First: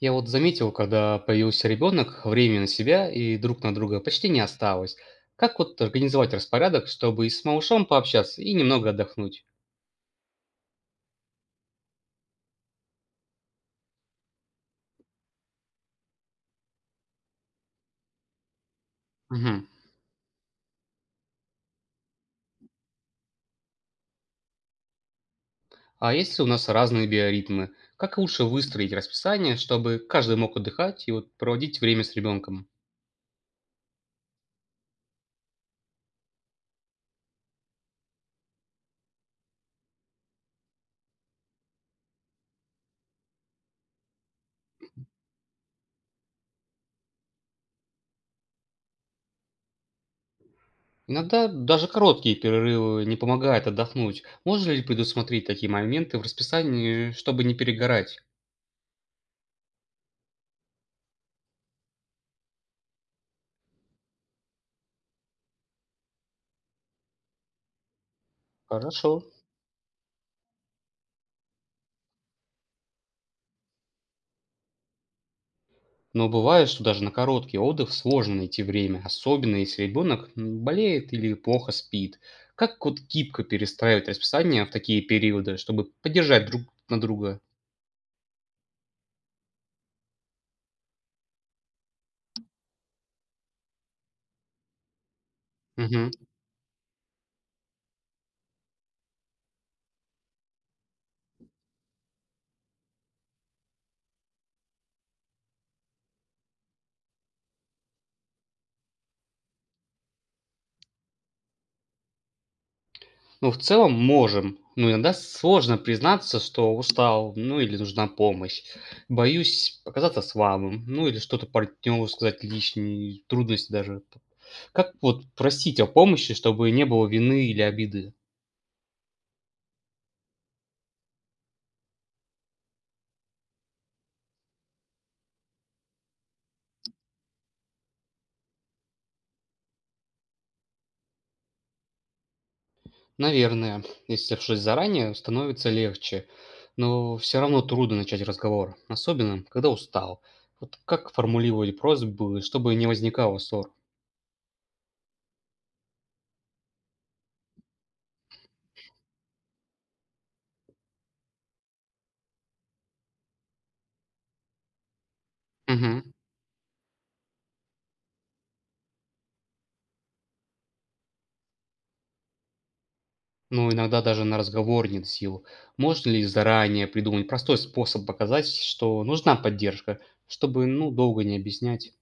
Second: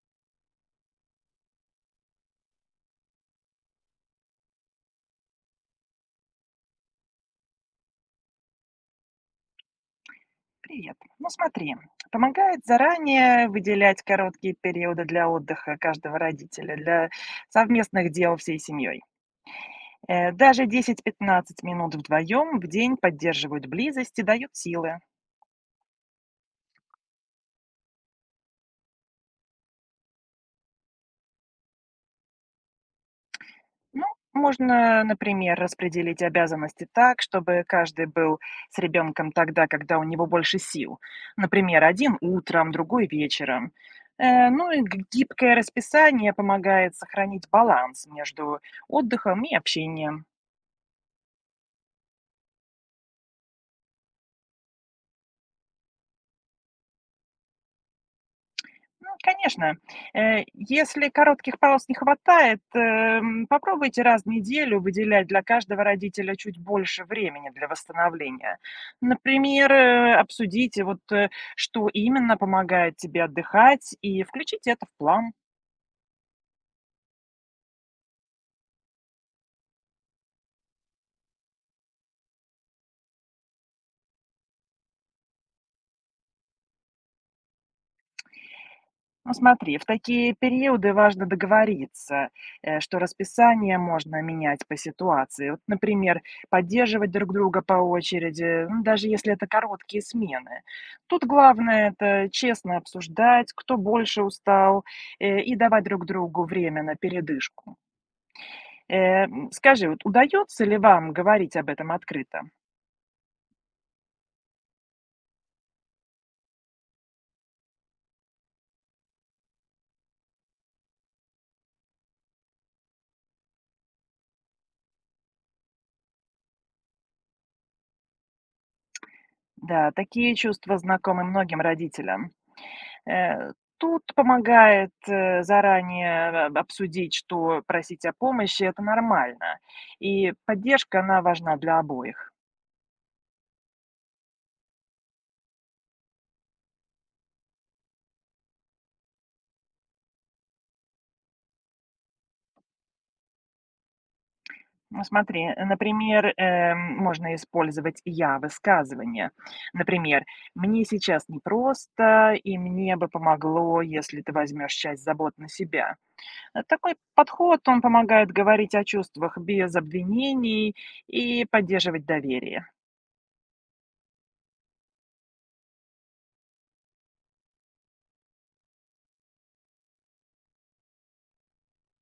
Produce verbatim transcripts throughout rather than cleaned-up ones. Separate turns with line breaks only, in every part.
Я вот заметил, когда появился ребенок, времени на себя и друг на друга почти не осталось. Как вот организовать распорядок, чтобы и с малышом пообщаться, и немного отдохнуть?
Привет. Ну смотри, помогает заранее выделять короткие периоды для отдыха каждого родителя, для совместных дел всей семьей.
Мгм.
Э, Даже десять пятнадцать минут вдвоем в день поддерживают близость и дают силы.
А если у нас разные биоритмы, как лучше выстроить расписание, чтобы каждый мог отдыхать и вот проводить время с ребенком?
Ну, можно, например, распределить обязанности так, чтобы каждый был с ребенком тогда, когда у него больше сил. Например, один утром, другой вечером. Э, Ну и г- гибкое расписание помогает сохранить баланс между отдыхом и общением.
Иногда даже короткие перерывы не помогают отдохнуть. Можно ли предусмотреть такие моменты в расписании, чтобы не перегорать?
Ну, конечно. Э, если коротких пауз не хватает, эм, попробуйте раз в неделю выделять для каждого родителя чуть больше времени для восстановления.
Хорошо.
Например, э, обсудите, вот, э, что именно помогает тебе отдыхать, и включите это в план.
Но бывает, что даже на короткий отдых сложно найти время, особенно если ребенок м, болеет или плохо спит. Как вот гибко перестраивать расписание в такие периоды, чтобы поддержать друг на друга?
Ну, смотри, в такие периоды важно договориться, э, что расписание можно менять по ситуации. Вот,
Мгм.
например, поддерживать друг друга по очереди, ну, даже если это короткие смены. Тут главное это честно обсуждать, кто больше устал, э, и давать друг другу время на передышку. Э, м, Скажи, вот удается ли вам говорить об этом открыто?
Ну, в целом можем, но иногда сложно признаться, что устал, ну или нужна помощь. Боюсь показаться слабым, ну или что-то партнеру сказать лишние трудности даже. Как вот просить о помощи, чтобы не было вины или обиды?
Да, такие чувства знакомы многим родителям. Э, Тут помогает, э, заранее об обсудить, что просить о помощи- это нормально, и поддержка, она важна для обоих.
Наверное, если решить заранее, становится легче, но все равно трудно начать разговор, особенно когда устал. Вот как формулировать просьбы, чтобы не возникало ссор?
Ну, смотри, э, например, эм, можно использовать "я"-высказывание. Например: "Мне сейчас непросто, и мне бы помогло, если ты возьмешь часть забот на себя".
Мгм.
Э, такой подход, он помогает говорить о чувствах без обвинений и поддерживать доверие.
Ну, иногда даже на разговор нет сил. Можно ли заранее придумать простой способ показать, что нужна поддержка, чтобы, ну, долго не объяснять?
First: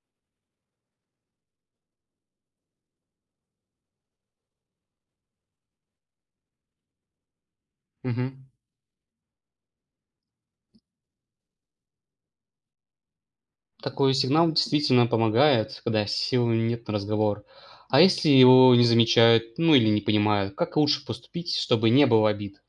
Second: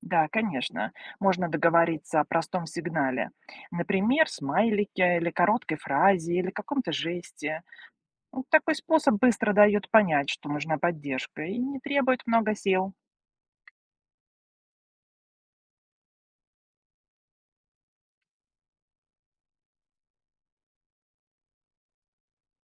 Да, конечно. Можно договориться о простом сигнале. Например, смайлике или короткой фразе, или каком-то жесте. Ну,
Мгм.
такой способ быстро дает понять, что нужна поддержка и не требует много сил.
Такой сигнал действительно помогает, когда сил нет на разговор. А если его не замечают, ну или не понимают, как лучше поступить, чтобы не было обид?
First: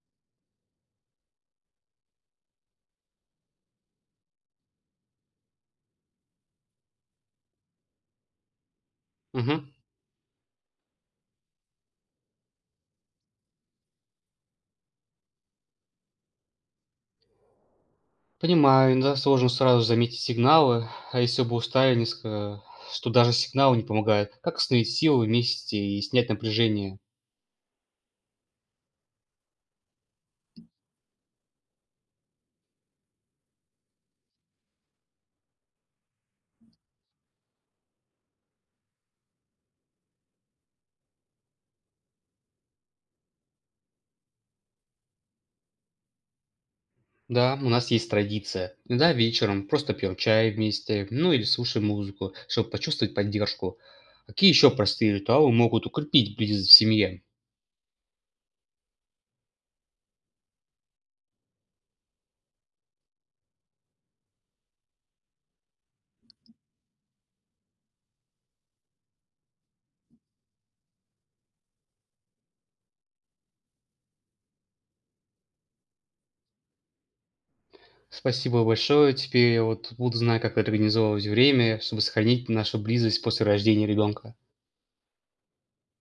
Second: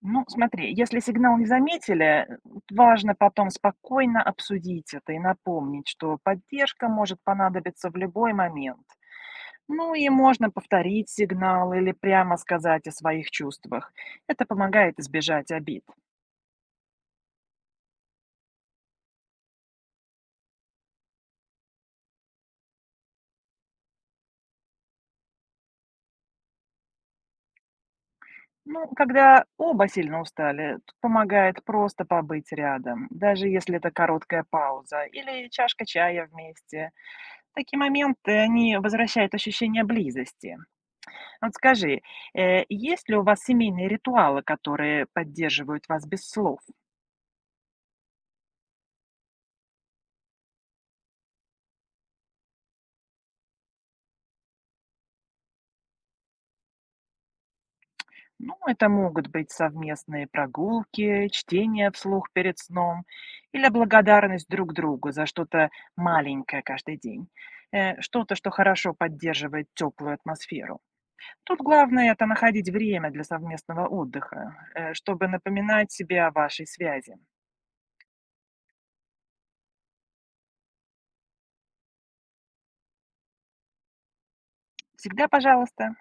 Ну, смотри, если сигнал не заметили, э, важно потом спокойно обсудить это и напомнить, что поддержка может понадобиться в любой момент.
Мгм.
Ну и можно повторить сигнал или прямо сказать о своих чувствах. Это помогает избежать обид.
Понимаю, иногда сложно сразу заметить сигналы, а если оба устали несколько, что даже сигналы не помогают. Как остановить силы вместе и снять напряжение?
Ну, когда оба сильно устали, тут помогает просто побыть рядом, даже если это короткая пауза или чашка чая вместе. Такие моменты, они возвращают ощущение близости. Вот скажи, э, есть ли у вас семейные ритуалы, которые поддерживают вас без слов?
Да, у нас есть традиция. Иногда вечером просто пьем чай вместе, ну или слушаем музыку, чтобы почувствовать поддержку. Какие еще простые ритуалы могут укрепить близость в семье?
Ну, это могут быть совместные прогулки, чтение вслух перед сном или благодарность друг другу за что-то маленькое каждый день. Э, что-то, что хорошо поддерживает теплую атмосферу. Тут главное- это находить время для совместного отдыха, э, чтобы напоминать себе о вашей связи.
Спасибо большое. Теперь я вот буду знать, как организовывать время, чтобы сохранить нашу близость после рождения ребенка.
Всегда пожалуйста.